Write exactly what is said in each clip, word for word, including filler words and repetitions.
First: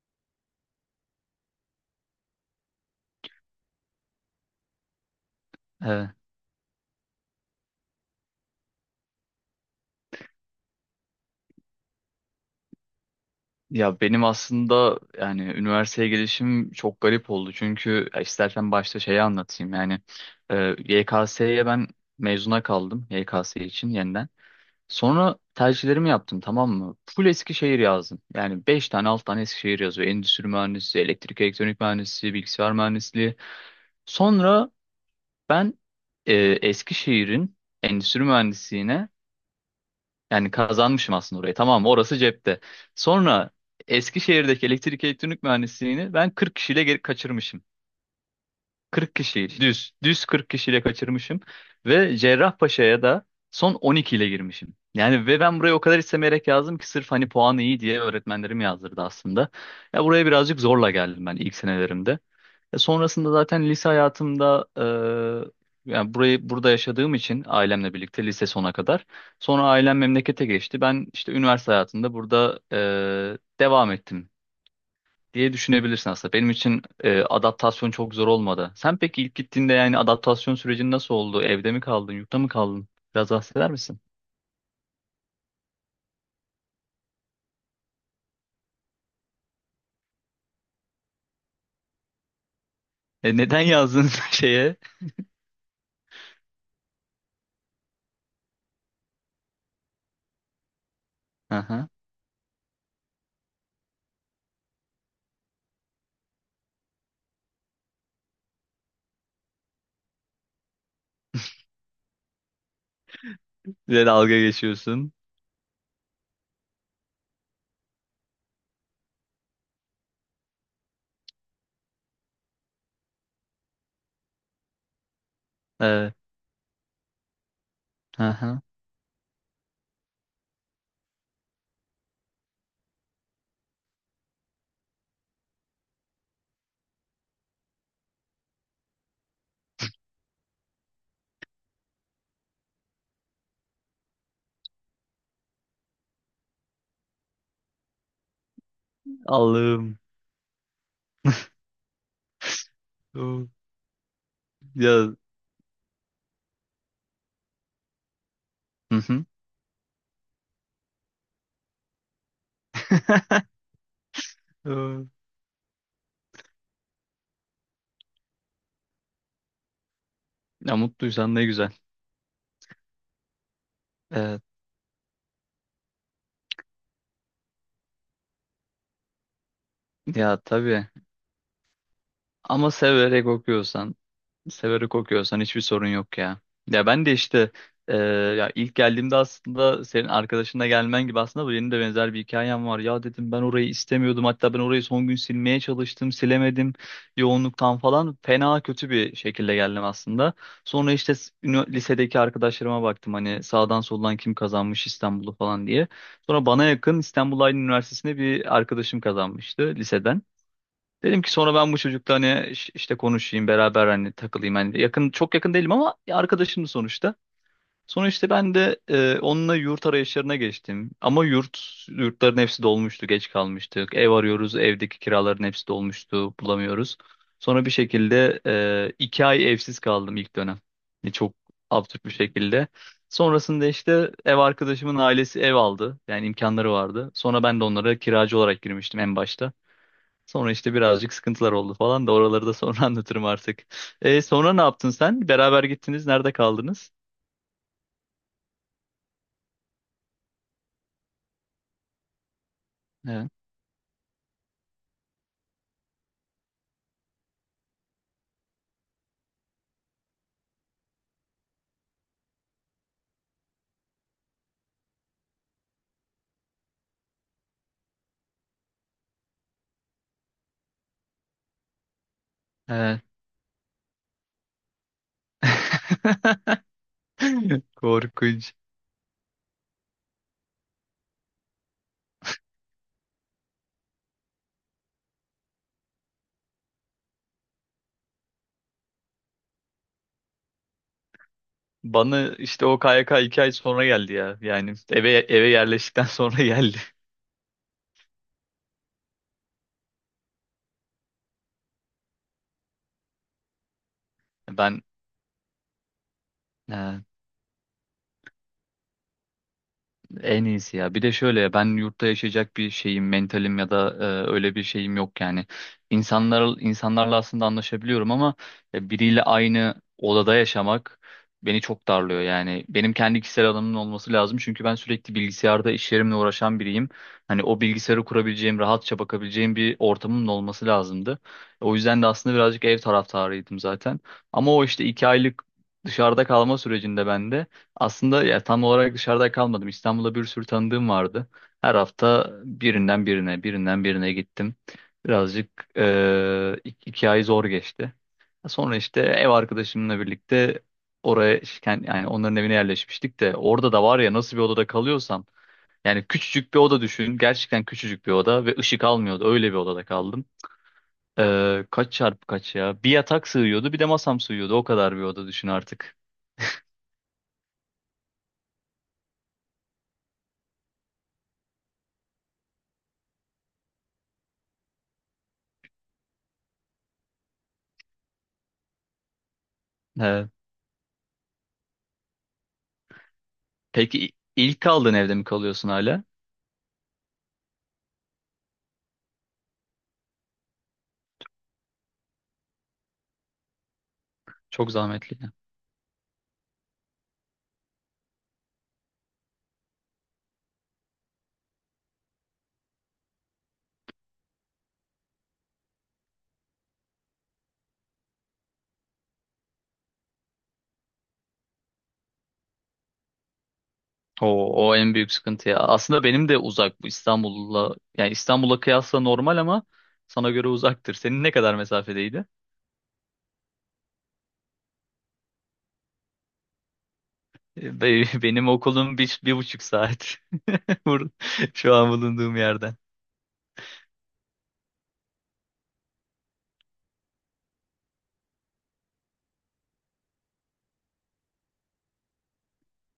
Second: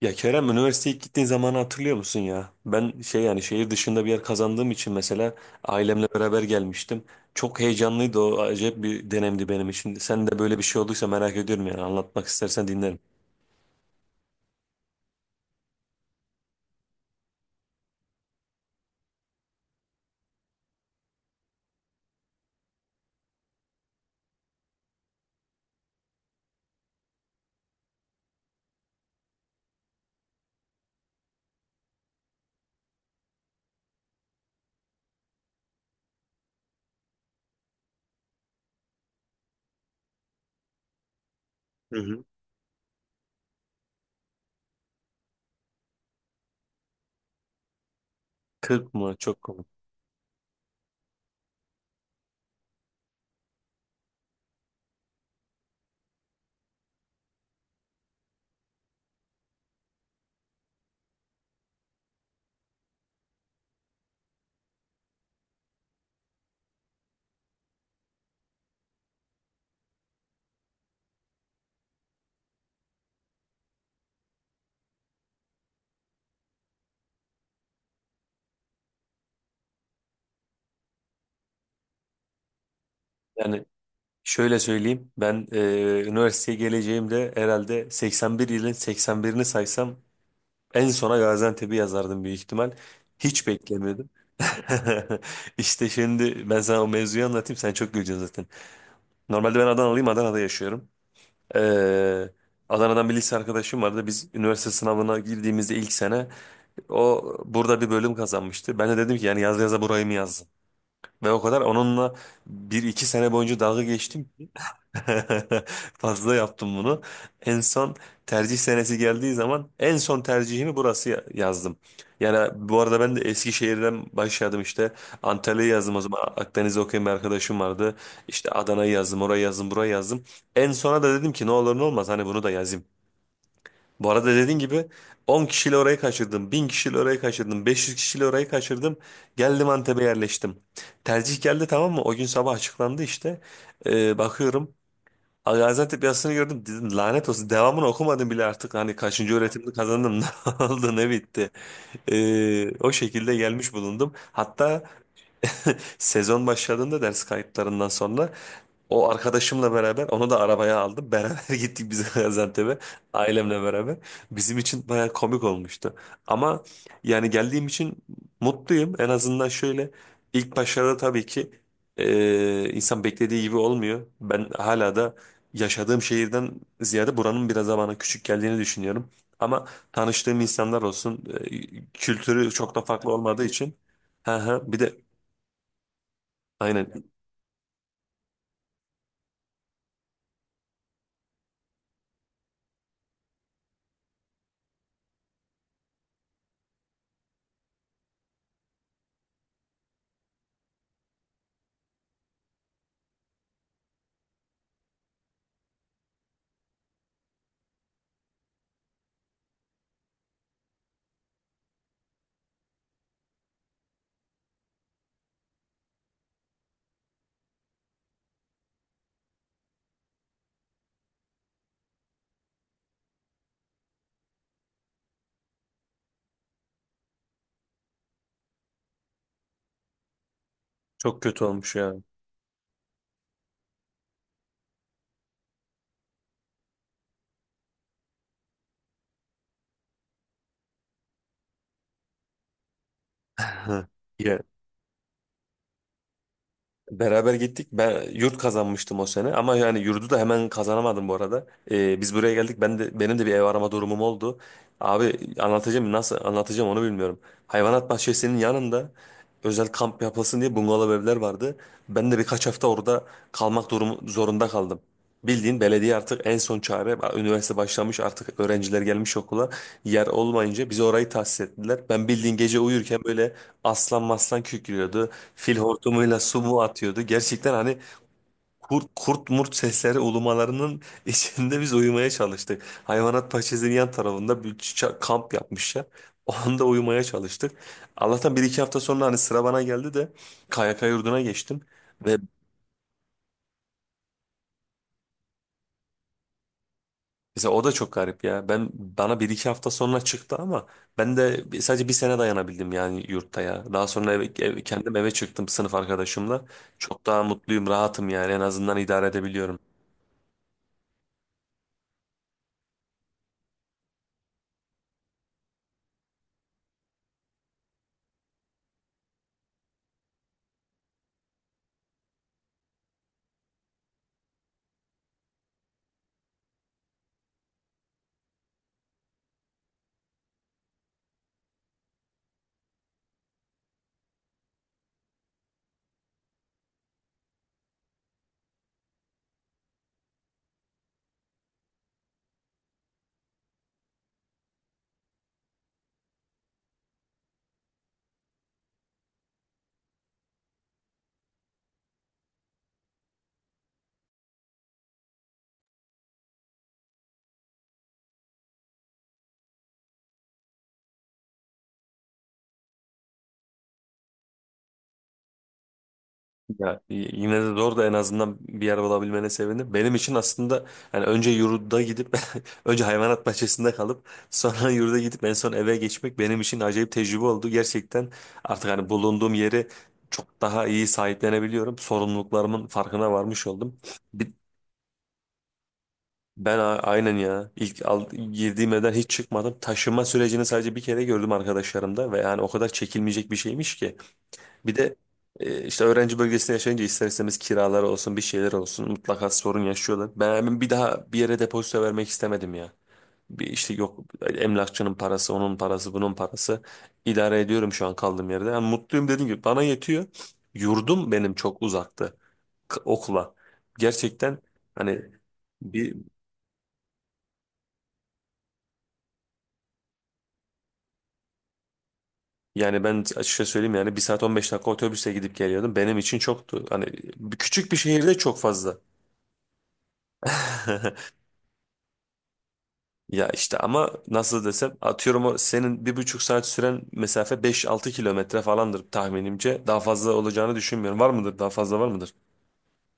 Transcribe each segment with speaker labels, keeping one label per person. Speaker 1: Ya Kerem üniversiteye ilk gittiğin zamanı hatırlıyor musun ya? Ben şey yani şehir dışında bir yer kazandığım için mesela ailemle
Speaker 2: Evet.
Speaker 1: beraber gelmiştim. Çok heyecanlıydı, o acayip bir dönemdi benim için. Sen de böyle bir şey olduysa merak ediyorum, yani anlatmak istersen dinlerim.
Speaker 2: Ya benim aslında yani üniversiteye gelişim çok garip oldu. Çünkü ya istersen başta şeyi anlatayım. Yani e, Y K S'ye ben mezuna kaldım Y K S için yeniden. Sonra tercihlerimi yaptım, tamam mı? Full Eskişehir yazdım. Yani beş tane, altı tane Eskişehir yazıyor. Endüstri mühendisi, elektrik elektronik mühendisi, bilgisayar mühendisliği. Sonra ben e, Eskişehir'in endüstri mühendisliğine, yani kazanmışım aslında orayı. Tamam,
Speaker 1: Hı
Speaker 2: orası
Speaker 1: hı.
Speaker 2: cepte. Sonra Eskişehir'deki elektrik elektronik mühendisliğini ben kırk kişiyle geri kaçırmışım.
Speaker 1: kırk
Speaker 2: kırk
Speaker 1: mı? Çok
Speaker 2: kişi
Speaker 1: komik.
Speaker 2: düz. Düz kırk kişiyle kaçırmışım. Ve Cerrahpaşa'ya da son on iki ile girmişim. Yani ve ben buraya o kadar istemeyerek yazdım ki sırf hani puanı iyi diye öğretmenlerim yazdırdı aslında. Ya buraya birazcık zorla geldim ben ilk senelerimde. E, Sonrasında zaten lise hayatımda e, yani burayı burada yaşadığım için ailemle birlikte lise sona kadar. Sonra ailem memlekete geçti. Ben işte üniversite hayatında burada e, devam ettim diye düşünebilirsin aslında. Benim için e, adaptasyon çok zor olmadı. Sen peki ilk gittiğinde yani adaptasyon sürecin nasıl oldu? Evde mi kaldın, yurtta mı kaldın? Biraz
Speaker 1: Yani
Speaker 2: bahseder misin?
Speaker 1: şöyle söyleyeyim, ben e, üniversiteye geleceğimde herhalde seksen bir yılın seksen birini saysam en sona Gaziantep'i yazardım büyük ihtimal.
Speaker 2: E,
Speaker 1: Hiç
Speaker 2: neden yazdın
Speaker 1: beklemiyordum.
Speaker 2: şeye?
Speaker 1: İşte şimdi ben sana o mevzuyu anlatayım, sen çok güleceksin zaten. Normalde ben Adanalıyım. Adana'da yaşıyorum.
Speaker 2: Aha.
Speaker 1: Ee, Adana'dan bir lise arkadaşım vardı. Biz üniversite sınavına girdiğimizde ilk sene o burada bir bölüm kazanmıştı. Ben de dedim ki yani yaz yaza burayı mı yazdım? Ve o kadar onunla bir iki sene boyunca dalga
Speaker 2: Bir de
Speaker 1: geçtim.
Speaker 2: dalga geçiyorsun.
Speaker 1: Fazla yaptım bunu. En son tercih senesi geldiği zaman en son tercihimi burası ya- yazdım. Yani bu arada ben de Eskişehir'den başladım işte. Antalya'yı yazdım o
Speaker 2: Evet.
Speaker 1: zaman. Akdeniz'de okuyan bir arkadaşım vardı. İşte
Speaker 2: Aha.
Speaker 1: Adana'yı yazdım, orayı yazdım, burayı yazdım. En sona da dedim ki ne olur ne olmaz hani bunu da yazayım. Bu arada dediğin gibi on kişiyle orayı kaçırdım, bin kişiyle orayı kaçırdım, beş yüz kişiyle orayı kaçırdım. Geldim Antep'e yerleştim. Tercih geldi, tamam mı? O gün sabah açıklandı işte. Ee, bakıyorum, Gaziantep yazısını gördüm, dedim lanet olsun, devamını okumadım bile artık hani kaçıncı öğretimde
Speaker 2: Allah'ım.
Speaker 1: kazandım ne oldu ne bitti. Ee, o şekilde
Speaker 2: Oo.
Speaker 1: gelmiş bulundum hatta.
Speaker 2: Ya.
Speaker 1: Sezon başladığında ders kayıtlarından sonra
Speaker 2: Hı
Speaker 1: o
Speaker 2: hı.
Speaker 1: arkadaşımla beraber onu da arabaya aldım. Beraber gittik biz Gaziantep'e ailemle beraber. Bizim için
Speaker 2: Oo.
Speaker 1: baya komik olmuştu. Ama yani geldiğim için mutluyum. En azından şöyle ilk
Speaker 2: Ya,
Speaker 1: başlarda tabii
Speaker 2: mutluysan ne
Speaker 1: ki
Speaker 2: güzel.
Speaker 1: e, insan beklediği gibi olmuyor.
Speaker 2: Evet.
Speaker 1: Ben hala da yaşadığım şehirden ziyade buranın biraz daha bana küçük geldiğini düşünüyorum. Ama
Speaker 2: Ya,
Speaker 1: tanıştığım insanlar
Speaker 2: tabii.
Speaker 1: olsun, e, kültürü
Speaker 2: Ama
Speaker 1: çok da farklı
Speaker 2: severek
Speaker 1: olmadığı için.
Speaker 2: okuyorsan,
Speaker 1: Hı hı. Bir de
Speaker 2: severek okuyorsan hiçbir sorun yok ya. Ya ben
Speaker 1: aynen.
Speaker 2: de işte e, ya ilk geldiğimde aslında senin arkadaşınla gelmen gibi aslında bu benim de benzer bir hikayem var. Ya dedim, ben orayı istemiyordum. Hatta ben orayı son gün silmeye çalıştım, silemedim yoğunluktan falan. Fena kötü bir şekilde geldim aslında. Sonra işte s- ünü- lisedeki arkadaşlarıma baktım hani sağdan soldan kim kazanmış İstanbul'u falan diye. Sonra bana yakın İstanbul Aydın Üniversitesi'ne bir arkadaşım kazanmıştı liseden. Dedim ki sonra ben bu çocukla hani iş- işte konuşayım beraber, hani takılayım. Hani yakın, çok yakın değilim ama arkadaşım sonuçta. Sonra işte ben de e, onunla yurt arayışlarına geçtim. Ama yurt yurtların hepsi dolmuştu, geç kalmıştık. Ev arıyoruz, evdeki kiraların hepsi dolmuştu, bulamıyoruz. Sonra bir şekilde e, iki ay evsiz kaldım ilk dönem. Yani
Speaker 1: Çok
Speaker 2: çok
Speaker 1: kötü olmuş ya.
Speaker 2: absürt bir şekilde. Sonrasında işte ev arkadaşımın ailesi ev aldı. Yani imkanları vardı. Sonra ben de onlara kiracı olarak girmiştim en başta. Sonra işte birazcık sıkıntılar oldu falan da oraları da sonra anlatırım artık.
Speaker 1: Ha.
Speaker 2: E,
Speaker 1: Ya,
Speaker 2: sonra ne yaptın sen? Beraber gittiniz. Nerede kaldınız?
Speaker 1: beraber gittik. Ben yurt kazanmıştım o sene, ama yani yurdu da hemen kazanamadım bu arada. Ee, biz buraya geldik. Ben de benim de
Speaker 2: Evet.
Speaker 1: bir ev arama durumum oldu. Abi anlatacağım, nasıl anlatacağım onu bilmiyorum. Hayvanat bahçesinin yanında özel kamp yapılsın diye bungalov evler vardı. Ben de birkaç hafta orada kalmak durumu zorunda kaldım. Bildiğin belediye artık en son çare. Üniversite başlamış artık, öğrenciler gelmiş okula. Yer olmayınca bize orayı tahsis ettiler. Ben bildiğin gece
Speaker 2: Evet.
Speaker 1: uyurken böyle aslan maslan kükrüyordu. Fil hortumuyla su mu atıyordu? Gerçekten hani
Speaker 2: Korkunç.
Speaker 1: kurt kurt murt sesleri ulumalarının içinde biz uyumaya çalıştık. Hayvanat bahçesinin yan tarafında bir ça- kamp yapmışlar. O anda uyumaya çalıştık. Allah'tan bir iki hafta sonra hani sıra bana geldi de K Y K yurduna geçtim. Ve
Speaker 2: Bana işte o K Y K iki ay sonra geldi ya. Yani eve eve yerleştikten sonra geldi.
Speaker 1: mesela o da çok garip ya. Ben bana bir iki hafta sonra çıktı ama ben de bir- sadece bir sene dayanabildim yani yurtta ya. Daha sonra eve, ev-
Speaker 2: Ben
Speaker 1: kendim eve çıktım sınıf arkadaşımla. Çok daha mutluyum, rahatım yani, en azından idare edebiliyorum.
Speaker 2: En iyisi ya. Bir de şöyle ben yurtta yaşayacak bir şeyim, mentalim ya da e, öyle bir şeyim yok yani. İnsanlar insanlarla aslında anlaşabiliyorum ama e, biriyle aynı odada yaşamak beni çok darlıyor yani. Benim kendi kişisel alanımın olması lazım çünkü ben sürekli bilgisayarda iş yerimle uğraşan biriyim. Hani o bilgisayarı kurabileceğim, rahatça bakabileceğim bir ortamımın olması lazımdı. O yüzden de aslında birazcık ev taraftarıydım zaten. Ama o işte iki aylık dışarıda kalma sürecinde bende. Aslında ya, tam olarak dışarıda kalmadım. İstanbul'da bir sürü tanıdığım vardı. Her hafta birinden birine, birinden birine gittim. Birazcık eee, ik- iki ay zor geçti. Sonra işte ev arkadaşımla birlikte oraya, yani, yani onların evine yerleşmiştik de orada da var ya, nasıl bir odada kalıyorsam yani küçücük bir oda düşün. Gerçekten küçücük bir oda ve ışık almıyordu. Öyle bir odada kaldım. Eee, kaç çarpı kaç ya? Bir yatak sığıyordu, bir de masam sığıyordu. O kadar bir oda düşün artık.
Speaker 1: Ya y- yine de zor da, en azından bir yer bulabilmene sevindim. Benim için aslında yani önce yurda gidip önce hayvanat bahçesinde kalıp sonra yurda gidip en son eve geçmek benim için acayip tecrübe oldu. Gerçekten artık hani bulunduğum yeri çok daha iyi sahiplenebiliyorum. Sorumluluklarımın farkına varmış oldum.
Speaker 2: Peki,
Speaker 1: Bir-
Speaker 2: ilk kaldığın evde mi kalıyorsun hala?
Speaker 1: Ben a- aynen ya, ilk al- girdiğim evden hiç çıkmadım. Taşınma sürecini sadece bir kere gördüm arkadaşlarımda ve yani o kadar çekilmeyecek bir şeymiş ki.
Speaker 2: Çok
Speaker 1: Bir de
Speaker 2: zahmetli.
Speaker 1: e, işte öğrenci bölgesinde yaşayınca ister istemez kiralar olsun bir şeyler olsun mutlaka sorun yaşıyorlar. Ben hemen bir daha bir yere depozito vermek istemedim ya. Bir işte yok, emlakçının parası, onun parası, bunun parası, idare ediyorum şu an kaldığım yerde. Yani mutluyum, dediğim gibi bana yetiyor. Yurdum benim çok uzaktı k- okula. Gerçekten
Speaker 2: O, o en
Speaker 1: hani
Speaker 2: büyük sıkıntı ya.
Speaker 1: bir
Speaker 2: Aslında benim de uzak bu İstanbul'la. Yani İstanbul'a kıyasla normal ama sana göre uzaktır. Senin ne kadar mesafedeydi?
Speaker 1: yani ben açıkça söyleyeyim yani bir saat on beş dakika otobüse gidip geliyordum. Benim için çoktu. Hani bir- küçük bir
Speaker 2: E, be-
Speaker 1: şehirde çok
Speaker 2: Benim
Speaker 1: fazla.
Speaker 2: okulum bir, bir buçuk saat. Bur- Şu an bulunduğum yerden.
Speaker 1: Ya işte ama nasıl desem atıyorum, o senin bir buçuk saat süren mesafe beş altı kilometre falandır tahminimce. Daha fazla olacağını düşünmüyorum. Var mıdır? Daha fazla var mıdır?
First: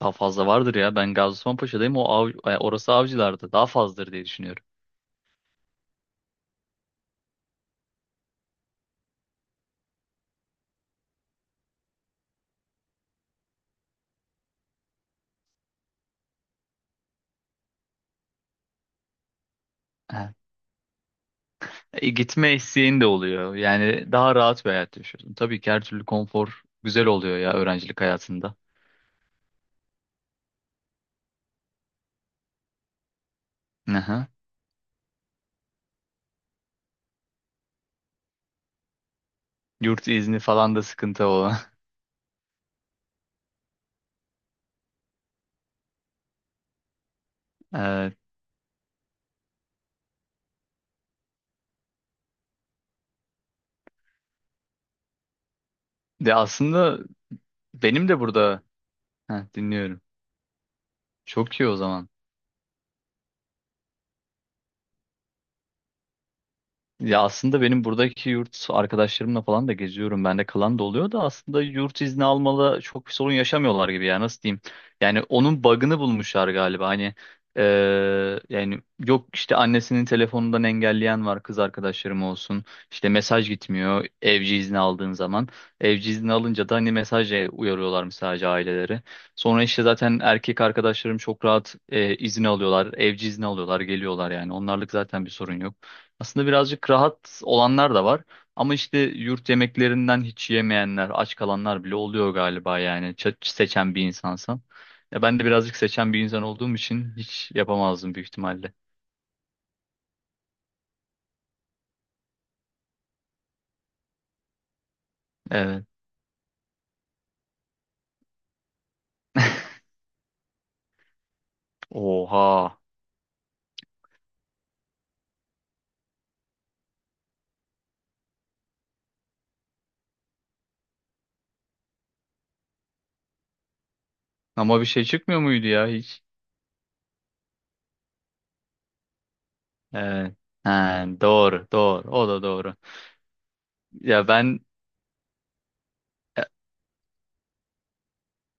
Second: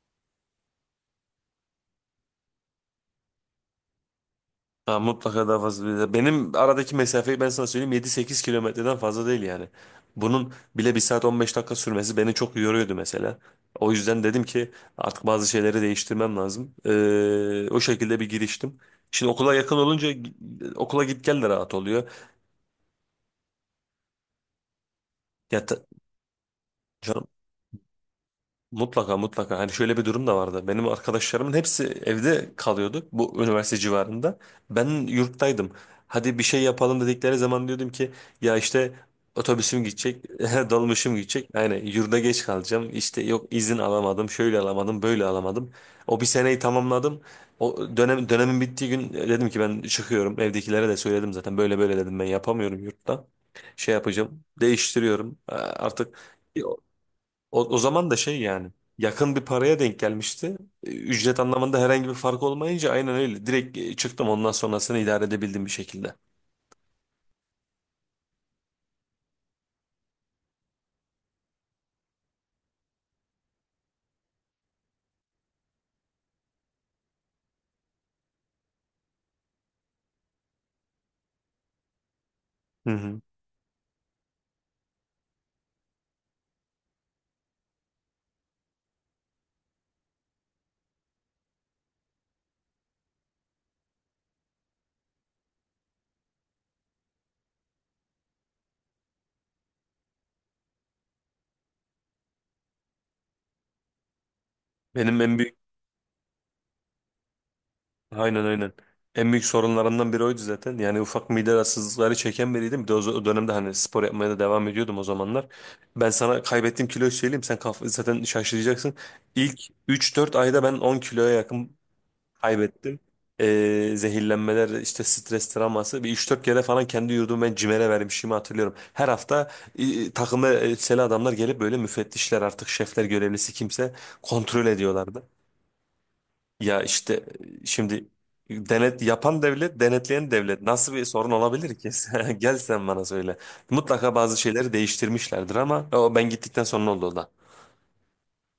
Speaker 2: Daha fazla vardır ya. Ben Gaziosmanpaşa'dayım. O av, e, orası Avcılar'da. Daha fazladır diye düşünüyorum.
Speaker 1: Ha, mutlaka daha fazla. Benim aradaki mesafeyi ben sana söyleyeyim, yedi sekiz kilometreden fazla değil yani. Bunun bile bir saat on beş dakika sürmesi beni çok yoruyordu mesela. O yüzden dedim ki artık bazı şeyleri değiştirmem lazım. Ee, o şekilde bir giriştim. Şimdi okula yakın olunca e,
Speaker 2: Evet.
Speaker 1: okula git gel de rahat oluyor.
Speaker 2: E, gitme isteğin de oluyor. Yani daha rahat bir hayat yaşıyorsun.
Speaker 1: Ya
Speaker 2: Tabii ki her türlü konfor güzel
Speaker 1: ta-
Speaker 2: oluyor ya öğrencilik hayatında.
Speaker 1: Mutlaka mutlaka. Hani şöyle bir durum da vardı. Benim arkadaşlarımın hepsi evde kalıyordu bu üniversite
Speaker 2: Aha.
Speaker 1: civarında. Ben yurttaydım. Hadi bir şey yapalım dedikleri zaman diyordum ki ya işte otobüsüm
Speaker 2: Yurt
Speaker 1: gidecek,
Speaker 2: izni falan da
Speaker 1: dolmuşum
Speaker 2: sıkıntı
Speaker 1: gidecek.
Speaker 2: olan.
Speaker 1: Yani yurda geç kalacağım. İşte yok izin alamadım, şöyle alamadım, böyle alamadım. O bir seneyi tamamladım. O
Speaker 2: Ee,
Speaker 1: dönem dönemin bittiği gün dedim ki ben çıkıyorum. Evdekilere de söyledim zaten. Böyle böyle dedim, ben yapamıyorum yurtta. Şey yapacağım. Değiştiriyorum. Ee, Artık
Speaker 2: De aslında
Speaker 1: o, o
Speaker 2: benim
Speaker 1: zaman da
Speaker 2: de
Speaker 1: şey
Speaker 2: burada.
Speaker 1: yani yakın bir
Speaker 2: Heh,
Speaker 1: paraya denk
Speaker 2: dinliyorum.
Speaker 1: gelmişti. E, Ücret
Speaker 2: Çok iyi o
Speaker 1: anlamında herhangi
Speaker 2: zaman.
Speaker 1: bir fark olmayınca aynen öyle. Direkt e, çıktım, ondan sonrasını idare edebildim bir şekilde.
Speaker 2: Ya aslında benim buradaki yurt arkadaşlarımla falan da geziyorum. Bende kalan da oluyor da aslında yurt izni almalı çok bir sorun yaşamıyorlar gibi ya, nasıl diyeyim. Yani onun bug'ını bulmuşlar galiba. Hani eee, yani yok işte annesinin telefonundan engelleyen var kız arkadaşlarım olsun.
Speaker 1: Hı
Speaker 2: İşte
Speaker 1: hı.
Speaker 2: mesaj gitmiyor evci izni aldığın zaman. Evci izni alınca da hani mesajla uyarıyorlar sadece aileleri. Sonra işte zaten erkek arkadaşlarım çok rahat eee, izin alıyorlar. Evci izni alıyorlar, geliyorlar yani. Onlarlık zaten bir sorun yok. Aslında birazcık rahat olanlar da var. Ama işte yurt yemeklerinden hiç yemeyenler, aç kalanlar bile oluyor galiba yani. Ç- seçen bir insansan.
Speaker 1: Benim
Speaker 2: Ya
Speaker 1: en
Speaker 2: ben de
Speaker 1: büyük,
Speaker 2: birazcık seçen bir insan olduğum için hiç yapamazdım büyük
Speaker 1: aynen aynen.
Speaker 2: ihtimalle.
Speaker 1: En büyük sorunlarımdan biri oydu zaten. Yani ufak mide rahatsızlıkları çeken biriydim. Bir de o z- o dönemde hani spor yapmaya da devam ediyordum o zamanlar.
Speaker 2: Evet.
Speaker 1: Ben sana kaybettiğim kiloyu söyleyeyim. Sen kaf zaten şaşıracaksın. İlk üç dört ayda ben on kiloya yakın
Speaker 2: Oha.
Speaker 1: kaybettim. Ee, zehirlenmeler, işte stres travması. Bir üç dört kere falan kendi yurdumu ben CİMER'e vermişimi hatırlıyorum. Her hafta e, takımda elbiseli adamlar gelip böyle müfettişler artık şefler görevlisi kimse kontrol
Speaker 2: Ama bir şey
Speaker 1: ediyorlardı.
Speaker 2: çıkmıyor muydu ya hiç?
Speaker 1: Ya işte e, şimdi denet yapan devlet, denetleyen
Speaker 2: Evet.
Speaker 1: devlet nasıl bir
Speaker 2: Ha,
Speaker 1: sorun
Speaker 2: doğru,
Speaker 1: olabilir ki?
Speaker 2: doğru. O
Speaker 1: Sen-
Speaker 2: da
Speaker 1: Gel
Speaker 2: doğru.
Speaker 1: sen bana söyle. Mutlaka
Speaker 2: Ya
Speaker 1: bazı
Speaker 2: ben
Speaker 1: şeyleri değiştirmişlerdir, ama o ben gittikten sonra oldu o da.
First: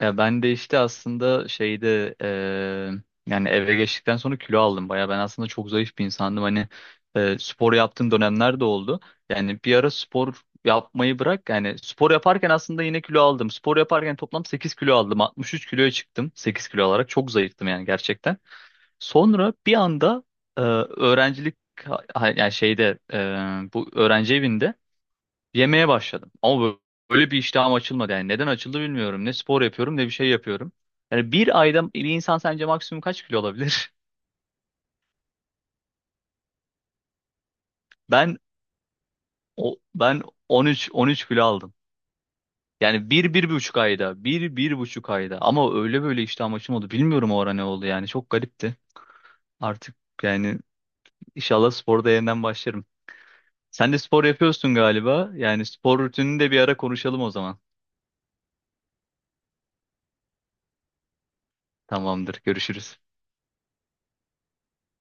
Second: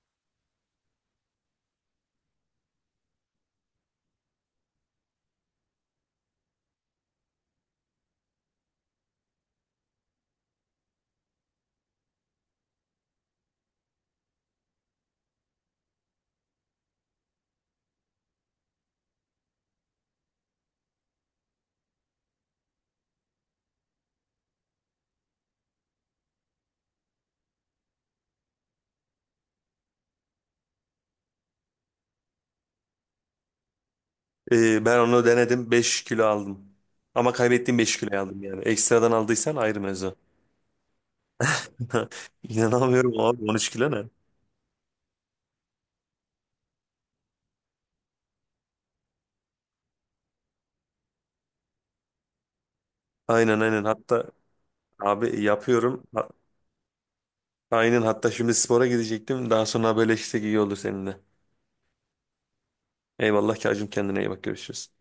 Speaker 2: Ya ben de işte aslında şeyde eee, yani eve geçtikten sonra kilo aldım. Baya ben aslında çok zayıf bir insandım. Hani eee, spor yaptığım dönemler de oldu. Yani bir ara spor yapmayı bırak. Yani spor yaparken aslında yine kilo aldım. Spor yaparken toplam sekiz kilo aldım. altmış üç kiloya çıktım. Sekiz kilo olarak çok zayıftım yani gerçekten. Sonra bir anda eee, öğrencilik ha- yani şeyde eee, bu öğrenci evinde yemeye başladım. Ama bö- böyle bir iştahım açılmadı. Yani neden açıldı bilmiyorum. Ne spor yapıyorum ne bir şey yapıyorum. Yani bir ayda bir insan sence maksimum kaç kilo olabilir?
Speaker 1: Ee, ben onu denedim, beş kilo aldım. Ama kaybettiğim beş kiloyu
Speaker 2: Ben
Speaker 1: aldım yani. Ekstradan aldıysan
Speaker 2: o
Speaker 1: ayrı mevzu.
Speaker 2: ben on üç on üç kilo aldım. Yani
Speaker 1: İnanamıyorum
Speaker 2: bir,
Speaker 1: abi,
Speaker 2: bir
Speaker 1: on üç
Speaker 2: buçuk
Speaker 1: kilo ne?
Speaker 2: ayda. Bir, bir buçuk ayda. Ama öyle böyle iştahım açılmadı. Bilmiyorum o ara ne oldu yani. Çok garipti. Artık yani inşallah sporda yeniden başlarım.
Speaker 1: Aynen aynen,
Speaker 2: Sen de spor
Speaker 1: hatta
Speaker 2: yapıyorsun galiba.
Speaker 1: abi
Speaker 2: Yani spor
Speaker 1: yapıyorum. Ha-
Speaker 2: rutinini de bir ara konuşalım o zaman.
Speaker 1: Aynen, hatta şimdi spora gidecektim. Daha sonra haberleşsek iyi olur seninle.
Speaker 2: Tamamdır. Görüşürüz.
Speaker 1: Eyvallah Kacım, kendine iyi bak, görüşürüz.